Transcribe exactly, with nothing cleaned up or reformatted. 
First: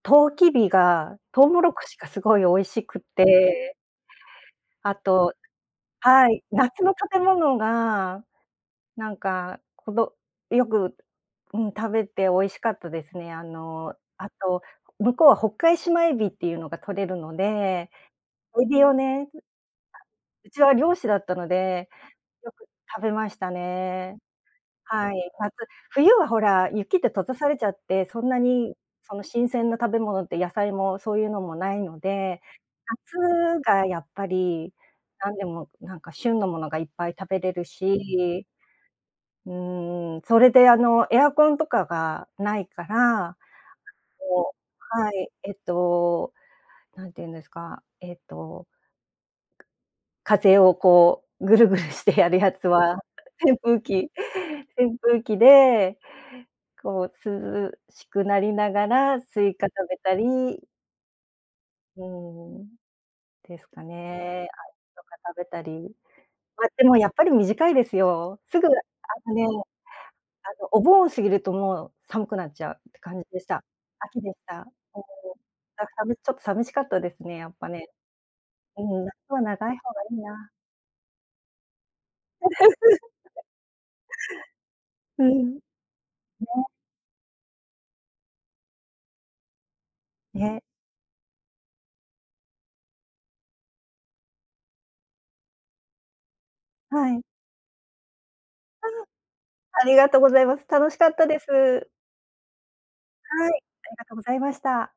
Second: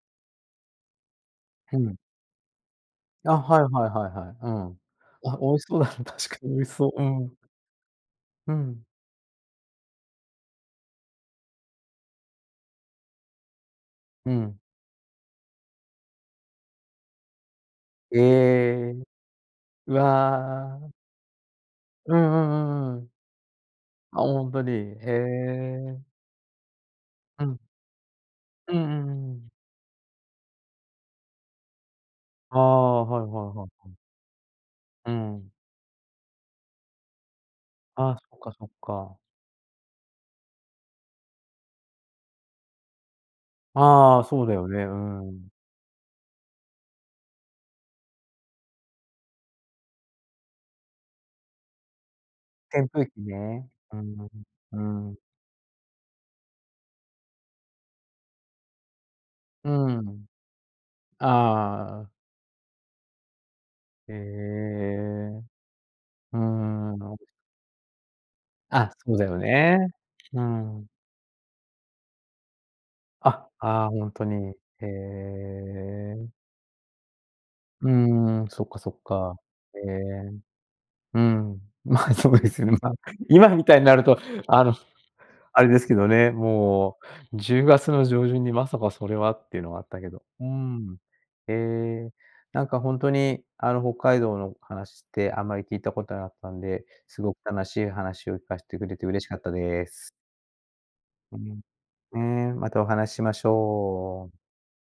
とうきびがとうもろふこしん。がすごい美味しくあ、はいて。はいはいはい、うん。あと、あ、美味しそうだな は確かい、に、美味し夏そのう。う食べん。物が、うん。なんか、こどよく、うん食べて美味しかったですね。あの、あうん。と、向こうは北海シマエビっていうのが取れるので、へエビをえ。ねううちはわ。漁師だったので、うんうよくん、うんうん食うん。べましたね。あ、ほんとに。へはい、夏。え。冬はほら、雪って閉ざうされん。ちゃって、そんなうにんうんうそのんう新ん。鮮な食べ物って、野菜もそういうのもないので、ああ、はいはい夏はいがはい。やっぱりうなんでん。もなんか旬のものがいっぱい食べれるああ、そっしかそっか。うーん。それであのエアコンとかがないから、ああ、そうそだうよね、うーはい、ん。えっと、なんていうんですか、ええと風をこうぐるぐるしてやるやつ扇は風機扇ね。風う機、ん。うー扇ん。風機でこう涼しくなりながらスイカう食べーたん。りうああ。ーん、ですかへね。アイスとかえ。食べたり。うーま、でもん、やなっぱる。り短いですよ。すぐああ、そうだのよね、あね。うーのおん。盆過ぎるともう寒くなっちゃうって感じでしあ、た。ああ、ほん秋とでに。した。へそう。ちえ。ょっと寂しかったですねやっぱうね。ーん、そっかうそっん、夏か。は長いへ方がいいえ。な。うん。まあそうですよね、まあ。今みたいになると、あの、うん。あれですけどね、ね。もう。じゅうがつの上旬にまさかそれはっていうのあったけど。うーね。ん。へえ、なんかほんとにあの北海道の話ってあんまり聞いたことなかったんで、はすい。ごく楽しい話を聞かせてくあれて嬉しかったあ。あでりがす。とうございます。楽しかったうでん。す。ねえ、またお話しましはい、ありがとうごょう。ざいました。